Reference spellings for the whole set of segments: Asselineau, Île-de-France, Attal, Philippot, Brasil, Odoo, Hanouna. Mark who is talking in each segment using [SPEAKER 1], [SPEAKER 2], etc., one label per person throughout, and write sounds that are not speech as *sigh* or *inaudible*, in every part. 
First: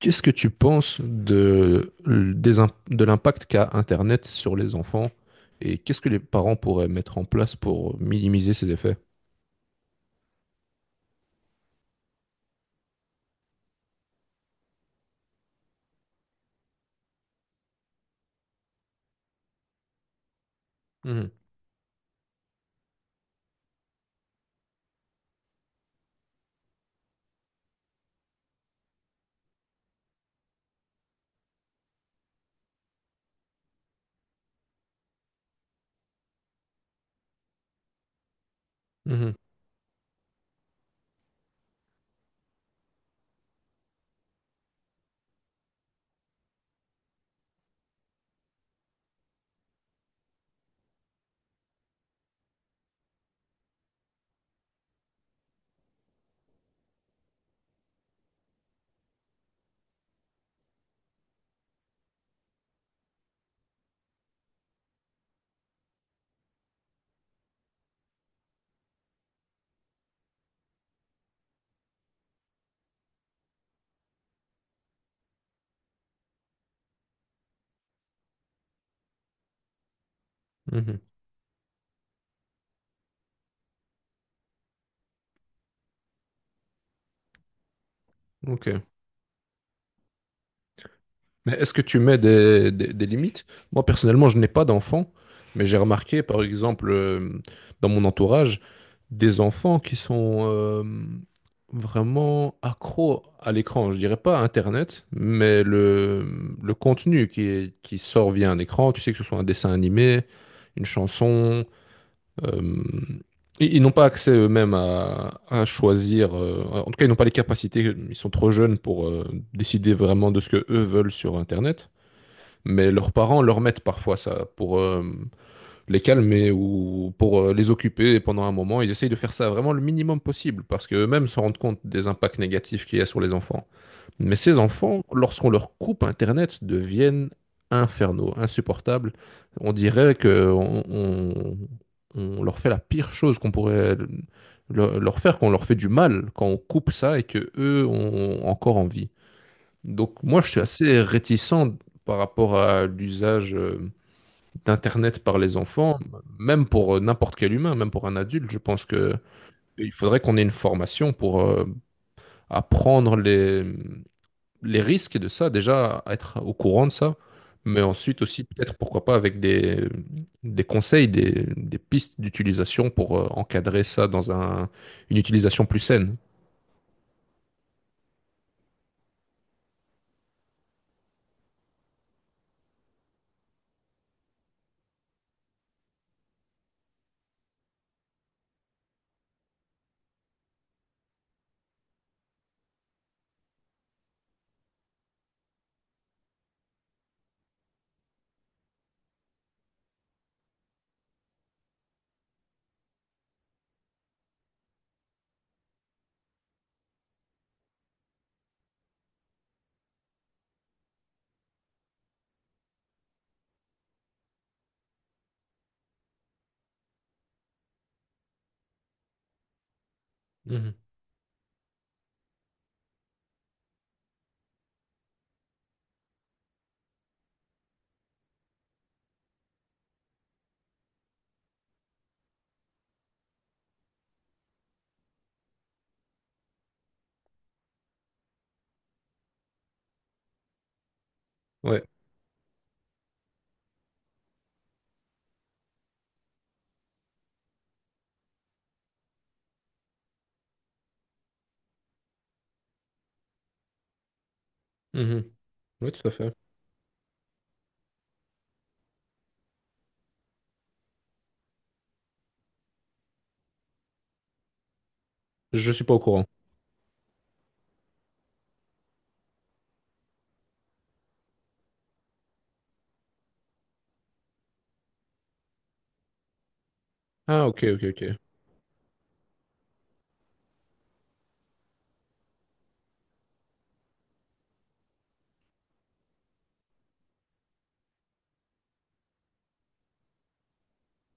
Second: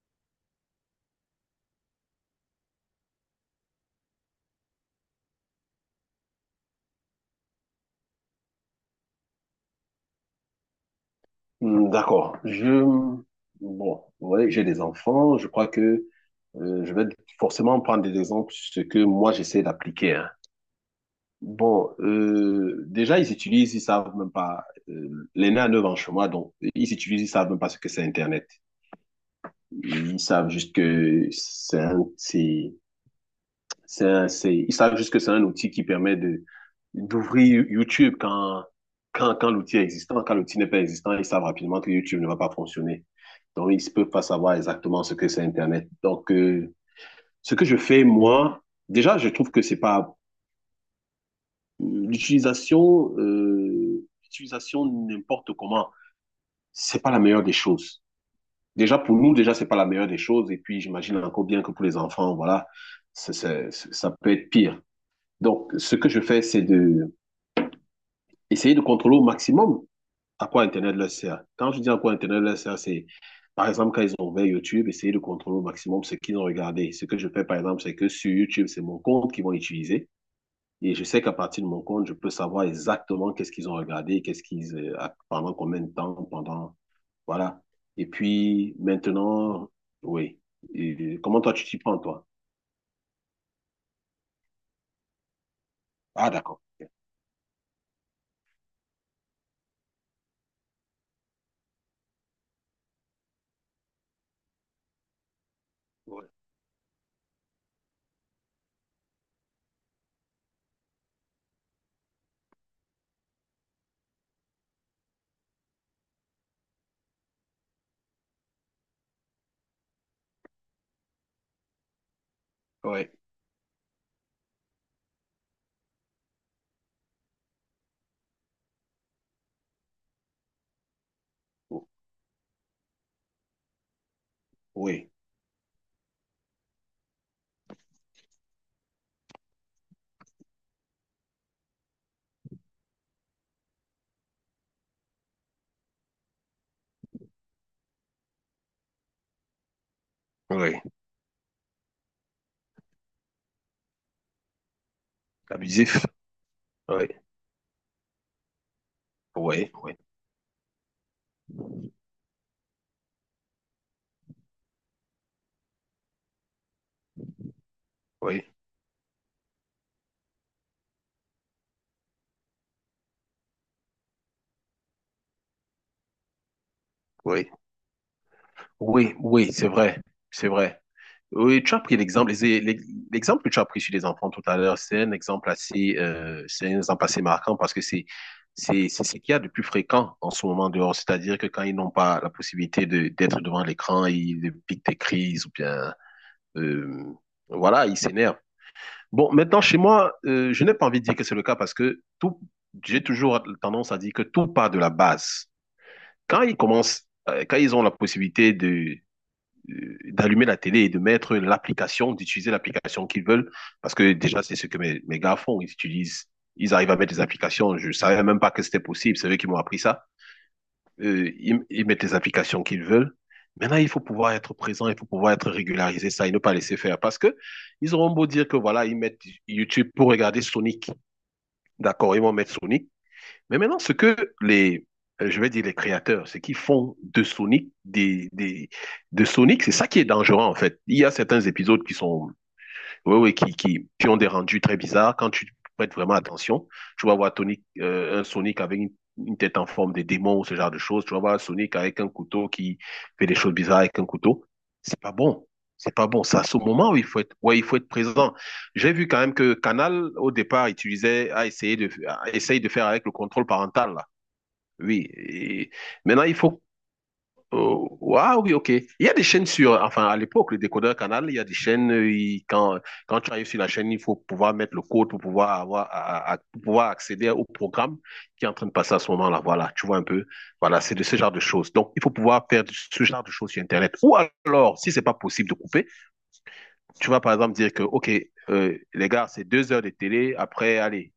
[SPEAKER 1] Qu'est-ce que tu penses de l'impact qu'a Internet sur les enfants et qu'est-ce que les parents pourraient mettre en place pour minimiser ces effets?
[SPEAKER 2] Hmm, d'accord. Bon, ouais, j'ai des enfants. Je crois que je vais forcément prendre des exemples sur ce que moi j'essaie d'appliquer, hein. Bon, déjà ils utilisent, ils savent même pas. L'aîné a 9 ans chez moi, donc ils utilisent, ils savent même pas ce que c'est Internet. Ils savent juste que ils savent juste que c'est un outil qui permet d'ouvrir YouTube, quand,
[SPEAKER 1] Mhm,
[SPEAKER 2] quand, quand l'outil est existant. Quand l'outil n'est pas existant, ils savent rapidement que YouTube ne va pas fonctionner. Donc, ils ne peuvent pas savoir exactement ce que c'est Internet. Donc, ce que je fais, moi, déjà, je trouve que c'est pas l'utilisation n'importe comment, c'est pas la meilleure des choses. Déjà, pour nous, déjà, c'est pas la meilleure des choses. Et puis, j'imagine encore bien que pour les enfants, voilà, ça peut être pire. Donc, ce que je fais, c'est de essayer de contrôler au maximum à quoi Internet leur sert. Quand je dis à quoi Internet leur sert, c'est, par exemple, quand ils ont ouvert YouTube, essayer de contrôler au maximum ce qu'ils ont regardé. Ce que je fais, par exemple, c'est que sur YouTube, c'est mon compte qu'ils vont utiliser.
[SPEAKER 1] mhm,
[SPEAKER 2] Et
[SPEAKER 1] mhm.
[SPEAKER 2] je sais qu'à partir de mon compte, je peux savoir exactement qu'est-ce qu'ils ont regardé, qu'est-ce qu'ils, pendant combien de temps, pendant, voilà. Et
[SPEAKER 1] Ok.
[SPEAKER 2] puis, maintenant, oui. Et comment
[SPEAKER 1] Mais
[SPEAKER 2] toi, tu
[SPEAKER 1] est-ce
[SPEAKER 2] t'y
[SPEAKER 1] que
[SPEAKER 2] prends,
[SPEAKER 1] tu mets
[SPEAKER 2] toi?
[SPEAKER 1] des limites? Moi, personnellement, je n'ai pas d'enfants, mais j'ai remarqué,
[SPEAKER 2] Ah,
[SPEAKER 1] par
[SPEAKER 2] d'accord. Ok.
[SPEAKER 1] exemple, dans mon entourage, des enfants qui sont vraiment accros à l'écran. Je dirais pas à Internet, mais le,
[SPEAKER 2] Ouais,
[SPEAKER 1] le contenu qui sort via un écran, tu sais, que ce soit un dessin animé, une chanson, euh, ils n'ont pas accès eux-mêmes à choisir. Euh, en tout cas, ils n'ont pas les capacités. Ils sont trop jeunes pour décider vraiment de ce que eux veulent sur Internet. Mais
[SPEAKER 2] ouais,
[SPEAKER 1] leurs parents leur mettent parfois ça pour les calmer ou pour les occuper et pendant un moment. Ils essayent de faire ça vraiment le minimum possible parce qu'eux-mêmes se rendent compte des impacts négatifs qu'il y a sur les enfants. Mais ces enfants,
[SPEAKER 2] oui,
[SPEAKER 1] lorsqu'on leur coupe Internet, deviennent infernaux, insupportables. On dirait que on leur fait la pire chose qu'on pourrait leur faire, qu'on leur fait du mal quand on coupe ça et que eux ont encore envie. Donc moi, je suis
[SPEAKER 2] ouais.
[SPEAKER 1] assez réticent par rapport à l'usage d'Internet par les enfants,
[SPEAKER 2] Abusif.
[SPEAKER 1] même pour
[SPEAKER 2] Ouais.
[SPEAKER 1] n'importe quel humain, même pour un adulte. Je pense que
[SPEAKER 2] Oui,
[SPEAKER 1] il
[SPEAKER 2] oui,
[SPEAKER 1] faudrait qu'on ait une formation pour apprendre les risques de ça, déjà être au courant de ça, mais ensuite aussi
[SPEAKER 2] oui,
[SPEAKER 1] peut-être pourquoi pas avec des conseils, des pistes d'utilisation pour encadrer ça dans une utilisation plus saine.
[SPEAKER 2] oui, oui, oui, c'est vrai, c'est vrai. Oui, tu as pris l'exemple, l'exemple que tu as pris sur les enfants tout à l'heure, c'est un exemple assez, c'est un exemple assez marquant parce que c'est ce qu'il y a de plus fréquent en ce moment dehors. C'est-à-dire que quand ils n'ont pas la possibilité d'être devant l'écran, ils piquent des crises ou bien, euh, voilà, ils s'énervent. Bon, maintenant, chez moi, je n'ai pas envie de dire que c'est le cas parce que tout, j'ai toujours tendance à dire que tout part de la base. Quand ils ont la possibilité de d'allumer la télé et de mettre l'application, d'utiliser l'application qu'ils veulent, parce que déjà, c'est ce que mes gars font, ils utilisent, ils arrivent à mettre des applications, je savais même pas que c'était possible, c'est eux qui m'ont appris ça.
[SPEAKER 1] Mhm.
[SPEAKER 2] Ils mettent les applications qu'ils veulent. Maintenant, il faut pouvoir être présent, il faut pouvoir être régularisé, ça, et ne pas laisser faire, parce que ils auront beau dire que voilà, ils mettent YouTube pour regarder Sonic. D'accord, ils vont mettre Sonic, mais maintenant, ce que les, je vais dire les créateurs, ce qu'ils font de Sonic, de Sonic, c'est ça qui est dangereux en fait. Il y a certains
[SPEAKER 1] Ouais.
[SPEAKER 2] épisodes qui sont, oui, oui, qui ont des rendus très bizarres. Quand tu prêtes vraiment attention, tu vas voir Tony, un Sonic avec une tête en forme de démon ou ce genre de choses. Tu vas voir un Sonic avec un couteau qui fait des choses bizarres avec un couteau. C'est pas
[SPEAKER 1] Mhm.
[SPEAKER 2] bon.
[SPEAKER 1] Oui,
[SPEAKER 2] C'est
[SPEAKER 1] tout
[SPEAKER 2] pas
[SPEAKER 1] à
[SPEAKER 2] bon.
[SPEAKER 1] fait.
[SPEAKER 2] C'est à ce moment où il faut être, ouais, il faut être présent. J'ai vu quand même que Canal, au départ, utilisait, a essayé de faire avec le contrôle parental, là. Oui.
[SPEAKER 1] Je
[SPEAKER 2] Et
[SPEAKER 1] suis pas au
[SPEAKER 2] maintenant,
[SPEAKER 1] courant.
[SPEAKER 2] il faut. Oh ouais, oui, ok. Il y a des chaînes sur, enfin, à l'époque, le décodeur Canal, il y a des chaînes, quand tu arrives sur la chaîne, il faut pouvoir mettre le code pour pouvoir avoir, pour pouvoir accéder au
[SPEAKER 1] Ah, ok, ok,
[SPEAKER 2] programme
[SPEAKER 1] ok.
[SPEAKER 2] qui est en train de passer à ce moment-là. Voilà, tu vois un peu. Voilà, c'est de ce genre de choses. Donc, il faut pouvoir faire ce genre de choses sur Internet. Ou alors, si c'est pas possible de couper, tu vas par exemple dire que, ok, les gars, c'est 2 heures de télé, après, allez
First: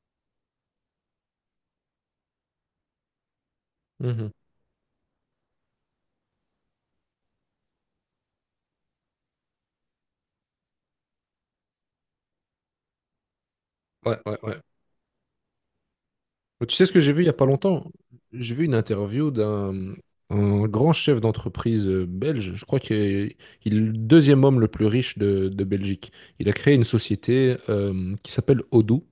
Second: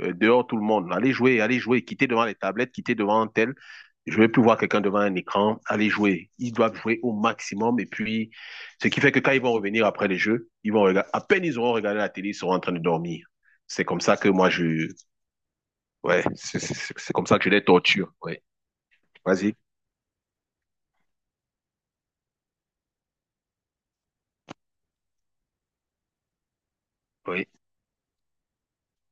[SPEAKER 2] dehors tout le monde. Allez jouer, quittez devant les tablettes, quittez devant un tel. Je ne vais
[SPEAKER 1] Mhm.
[SPEAKER 2] plus voir quelqu'un devant un écran. Aller jouer. Ils doivent jouer au maximum. Et puis, ce qui fait que quand ils vont revenir après les jeux, ils vont regarder, à peine ils auront regardé la télé, ils seront en train de dormir. C'est comme ça
[SPEAKER 1] Ouais,
[SPEAKER 2] que
[SPEAKER 1] ouais, ouais.
[SPEAKER 2] ouais,
[SPEAKER 1] Bah, tu sais ce que j'ai
[SPEAKER 2] c'est
[SPEAKER 1] vu il
[SPEAKER 2] comme
[SPEAKER 1] y a
[SPEAKER 2] ça que
[SPEAKER 1] pas
[SPEAKER 2] je les
[SPEAKER 1] longtemps?
[SPEAKER 2] torture, ouais.
[SPEAKER 1] J'ai vu une interview
[SPEAKER 2] Vas-y.
[SPEAKER 1] d'un un grand chef d'entreprise belge. Je crois qu'il est, il est le deuxième homme le plus riche de Belgique. Il a créé une
[SPEAKER 2] Oui.
[SPEAKER 1] société qui s'appelle Odoo.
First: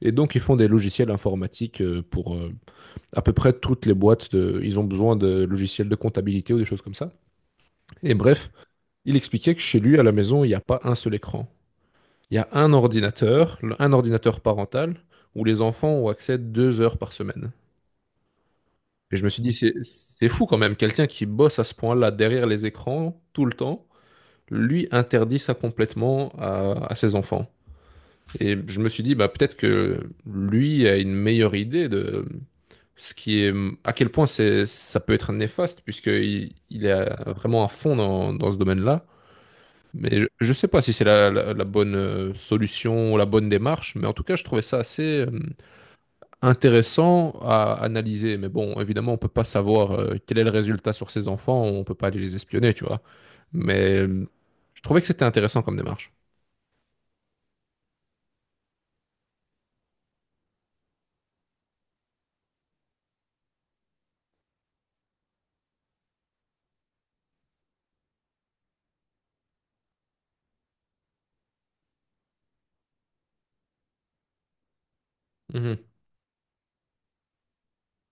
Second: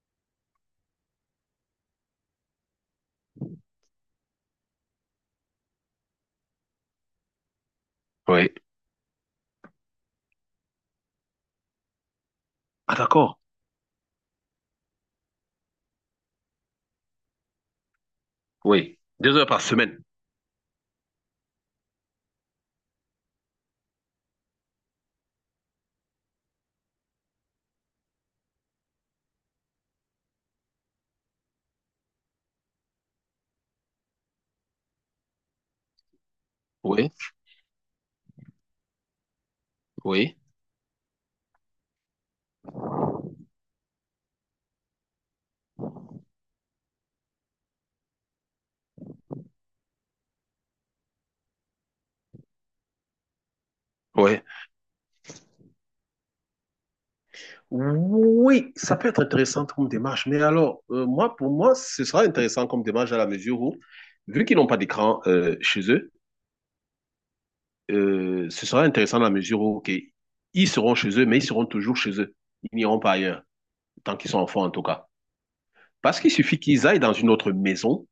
[SPEAKER 1] Et donc, ils font des logiciels informatiques pour à peu près toutes les boîtes. Ils ont besoin de logiciels de comptabilité ou des choses comme ça. Et bref,
[SPEAKER 2] Oui.
[SPEAKER 1] il expliquait que chez lui, à la maison, il n'y a pas un seul écran. Il y a un
[SPEAKER 2] Ah, d'accord.
[SPEAKER 1] ordinateur, un ordinateur parental, où les enfants ont accès 2 heures par semaine.
[SPEAKER 2] Oui.
[SPEAKER 1] Et je me
[SPEAKER 2] Deux
[SPEAKER 1] suis
[SPEAKER 2] heures
[SPEAKER 1] dit,
[SPEAKER 2] par
[SPEAKER 1] c'est
[SPEAKER 2] semaine.
[SPEAKER 1] c'est fou quand même, quelqu'un qui bosse à ce point-là derrière les écrans tout le temps, lui interdit ça complètement à ses enfants. Et je me suis dit, bah, peut-être que lui a une meilleure idée de ce qui est, à quel point c'est, ça peut être néfaste, puisqu'il est
[SPEAKER 2] Oui.
[SPEAKER 1] vraiment à fond dans, dans ce domaine-là. Mais
[SPEAKER 2] Oui.
[SPEAKER 1] je sais pas si c'est la bonne solution ou la bonne démarche, mais en tout cas, je trouvais ça assez, euh, intéressant à analyser. Mais bon, évidemment, on peut pas savoir quel est le résultat sur ces enfants, on peut pas aller les espionner, tu vois. Mais
[SPEAKER 2] Oui.
[SPEAKER 1] je trouvais que c'était intéressant comme démarche.
[SPEAKER 2] Oui, ça peut être intéressant comme démarche, mais alors, moi, pour moi, ce sera intéressant comme démarche à la mesure où, vu qu'ils n'ont pas d'écran chez eux, ce sera intéressant à la mesure où, OK, ils seront chez eux, mais ils seront toujours chez eux. Ils n'iront pas ailleurs, tant qu'ils sont enfants en tout cas.
[SPEAKER 1] Mhm.
[SPEAKER 2] Parce qu'il suffit qu'ils aillent dans une autre maison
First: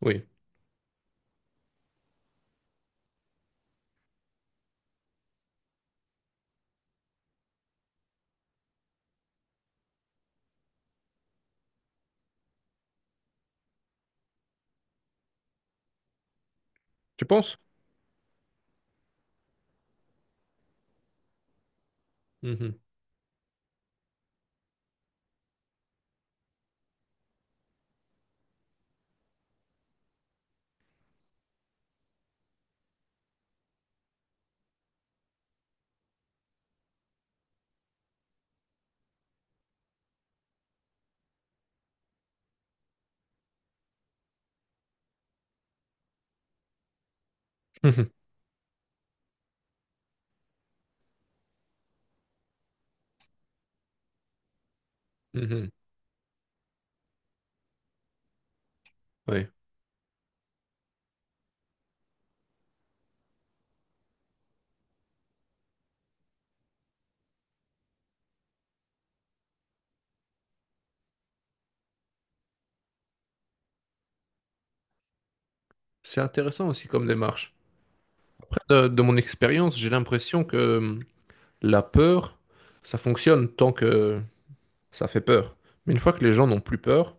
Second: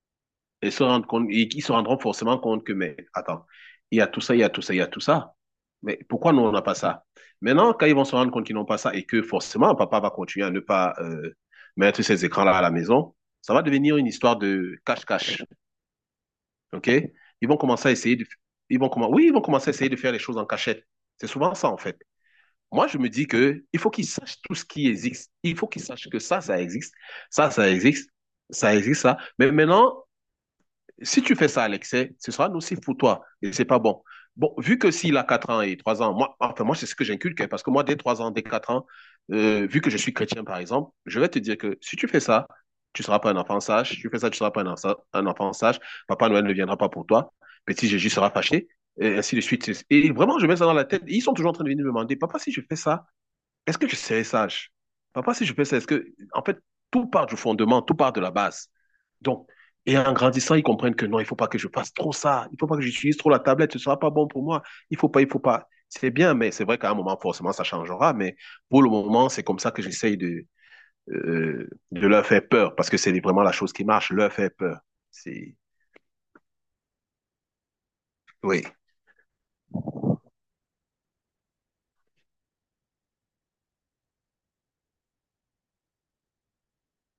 [SPEAKER 1] Oui.
[SPEAKER 2] et se rendent compte, et ils se rendront forcément compte que, mais attends, il y a tout ça, il y a tout ça, il y a tout ça. Mais pourquoi nous, on n'a pas ça? Maintenant, quand ils vont se rendre compte qu'ils n'ont pas ça et que forcément, papa va continuer à ne pas mettre ces écrans-là à la maison, ça va devenir une histoire de cache-cache. OK?
[SPEAKER 1] Tu
[SPEAKER 2] Ils vont
[SPEAKER 1] penses?
[SPEAKER 2] commencer à essayer de. Oui, ils vont commencer à essayer de faire les choses en cachette. C'est souvent ça, en fait.
[SPEAKER 1] Mhm.
[SPEAKER 2] Moi, je me dis que il faut qu'ils sachent tout ce qui existe. Il faut qu'ils sachent que ça existe. Ça existe. Ça existe, ça. Mais maintenant, si tu fais ça à l'excès, ce sera nocif pour toi et c'est pas bon. Bon, vu que s'il a 4 ans et 3 ans, moi, enfin, moi, c'est ce que j'inculque, hein, parce que moi, dès 3 ans, dès 4 ans, vu que je suis chrétien, par exemple, je vais te dire que si tu fais ça, tu ne seras pas un enfant sage. Si tu fais ça, tu ne seras pas un enfant sage. Papa Noël ne viendra pas pour toi. Petit
[SPEAKER 1] Mhm.
[SPEAKER 2] Jésus sera fâché, et ainsi de suite. Et vraiment, je mets ça dans la tête. Et ils sont toujours en train de venir me demander, papa, si je fais ça, est-ce que je serais sage. Papa, si je fais
[SPEAKER 1] Mhm.
[SPEAKER 2] ça, est-ce que… En fait, tout part du fondement, tout part de la base.
[SPEAKER 1] Oui.
[SPEAKER 2] Donc, et en grandissant, ils comprennent que non, il ne faut pas que je fasse trop ça, il ne faut pas que j'utilise trop la tablette, ce ne sera pas bon pour moi, il ne faut pas, il ne faut pas. C'est bien, mais c'est vrai qu'à un moment, forcément, ça changera. Mais pour le moment, c'est comme ça que j'essaye de leur faire peur, parce que c'est vraiment la chose qui marche, leur faire peur. C'est…
[SPEAKER 1] C'est intéressant aussi comme démarche. Après,
[SPEAKER 2] Oui.
[SPEAKER 1] de mon expérience, j'ai l'impression que la peur, ça fonctionne tant que ça fait peur. Mais une fois que les gens n'ont plus peur,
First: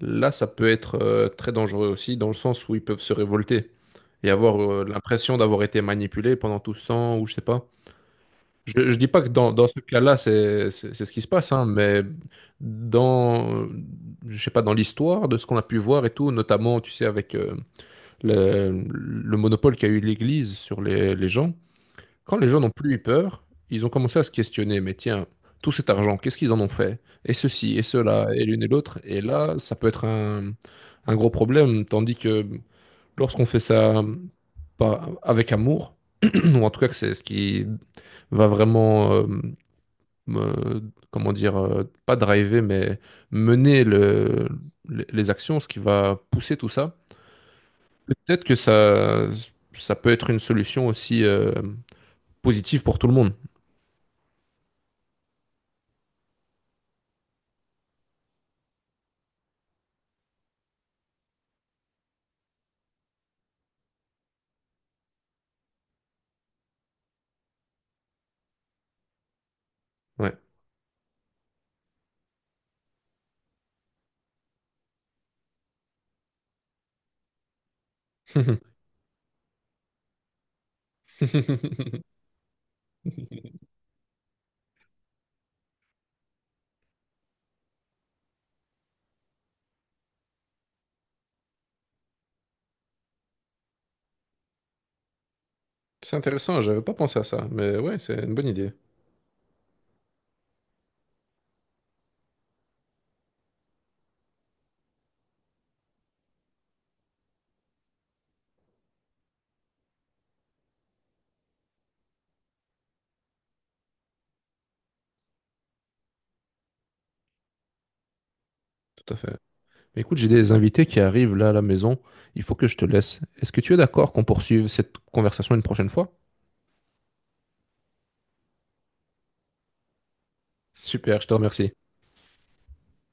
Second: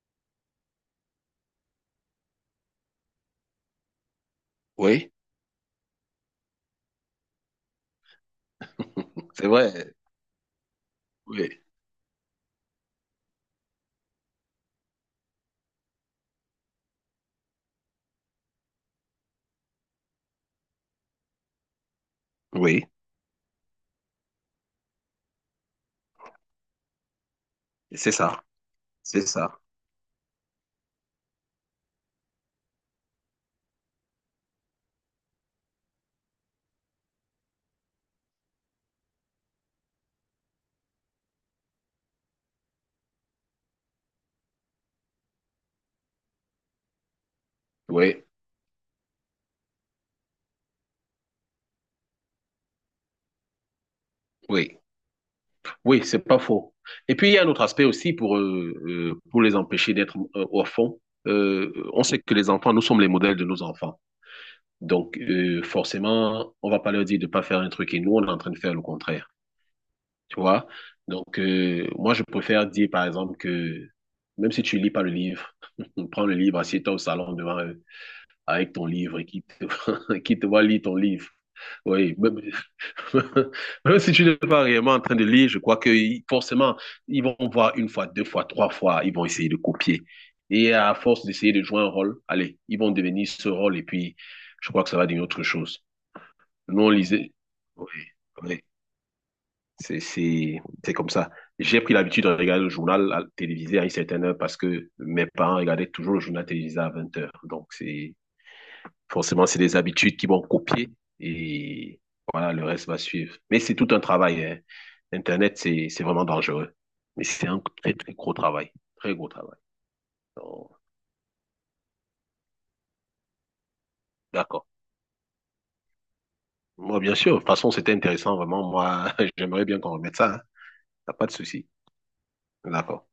[SPEAKER 1] là, ça peut être très dangereux aussi, dans le sens où ils peuvent se révolter et avoir
[SPEAKER 2] Oui,
[SPEAKER 1] l'impression d'avoir été manipulés pendant tout ce temps, ou je sais pas. Je dis pas que
[SPEAKER 2] *laughs* c'est
[SPEAKER 1] dans, dans ce
[SPEAKER 2] vrai.
[SPEAKER 1] cas-là, c'est ce qui se passe,
[SPEAKER 2] Oui.
[SPEAKER 1] hein, mais dans, je sais pas, dans l'histoire de ce qu'on a pu voir et tout, notamment, tu sais, avec le monopole qu'a eu l'Église sur les gens, quand les gens n'ont
[SPEAKER 2] Oui.
[SPEAKER 1] plus eu peur, ils ont commencé à se questionner, mais tiens, tout cet argent, qu'est-ce qu'ils en ont fait? Et ceci, et
[SPEAKER 2] C'est
[SPEAKER 1] cela,
[SPEAKER 2] ça,
[SPEAKER 1] et l'une et l'autre. Et
[SPEAKER 2] c'est
[SPEAKER 1] là,
[SPEAKER 2] ça.
[SPEAKER 1] ça peut être un gros problème, tandis que lorsqu'on fait ça pas avec amour, *clears throat* ou en tout cas que c'est ce qui va vraiment, me- comment dire, pas driver, mais mener les actions, ce qui va pousser tout ça,
[SPEAKER 2] Oui,
[SPEAKER 1] peut-être que ça peut être une solution aussi, positive pour tout le monde.
[SPEAKER 2] oui, oui, c'est pas faux. Et puis, il y a un autre aspect aussi pour les empêcher d'être au on sait que les enfants, nous sommes les modèles de nos enfants. Donc, forcément, on va pas leur dire de pas faire un truc et nous, on est en train de faire le contraire.
[SPEAKER 1] Ouais.
[SPEAKER 2] Tu vois? Donc, moi, je préfère dire, par exemple, que même si tu lis pas le livre, *laughs* prends le livre, assieds-toi au salon devant eux avec
[SPEAKER 1] *laughs*
[SPEAKER 2] ton livre et *laughs* qui te voit lire ton livre. Oui,
[SPEAKER 1] *laughs*
[SPEAKER 2] *laughs* Même si tu n'es pas réellement en train de lire, je crois que forcément, ils vont voir une fois, deux fois, trois fois, ils vont essayer de copier. Et à force d'essayer de jouer un rôle, allez, ils vont devenir ce rôle et puis je crois que ça va devenir autre chose.
[SPEAKER 1] C'est intéressant, j'avais
[SPEAKER 2] Nous, on
[SPEAKER 1] pas pensé à
[SPEAKER 2] lisait.
[SPEAKER 1] ça, mais
[SPEAKER 2] Oui,
[SPEAKER 1] ouais, c'est une bonne
[SPEAKER 2] oui,
[SPEAKER 1] idée,
[SPEAKER 2] c'est, comme ça. J'ai pris l'habitude de regarder le journal télévisé à une certaine heure parce que mes parents regardaient toujours le journal télévisé à 20 heures. Donc, forcément, c'est des habitudes qui vont copier et voilà, le reste va suivre. Mais c'est tout un travail, hein. Internet, c'est vraiment dangereux. Mais c'est un très, très gros travail.
[SPEAKER 1] tout
[SPEAKER 2] Très
[SPEAKER 1] à
[SPEAKER 2] gros
[SPEAKER 1] fait.
[SPEAKER 2] travail.
[SPEAKER 1] Mais écoute, j'ai des
[SPEAKER 2] Donc,
[SPEAKER 1] invités qui arrivent là à la maison, il faut que je te laisse. Est-ce que tu es d'accord qu'on
[SPEAKER 2] d'accord.
[SPEAKER 1] poursuive cette conversation une prochaine fois?
[SPEAKER 2] Moi, bien sûr. De toute façon, c'était intéressant, vraiment. Moi, *laughs* j'aimerais bien qu'on remette ça, hein. T'as
[SPEAKER 1] Super,
[SPEAKER 2] pas
[SPEAKER 1] je
[SPEAKER 2] de
[SPEAKER 1] te
[SPEAKER 2] souci.
[SPEAKER 1] remercie.
[SPEAKER 2] D'accord.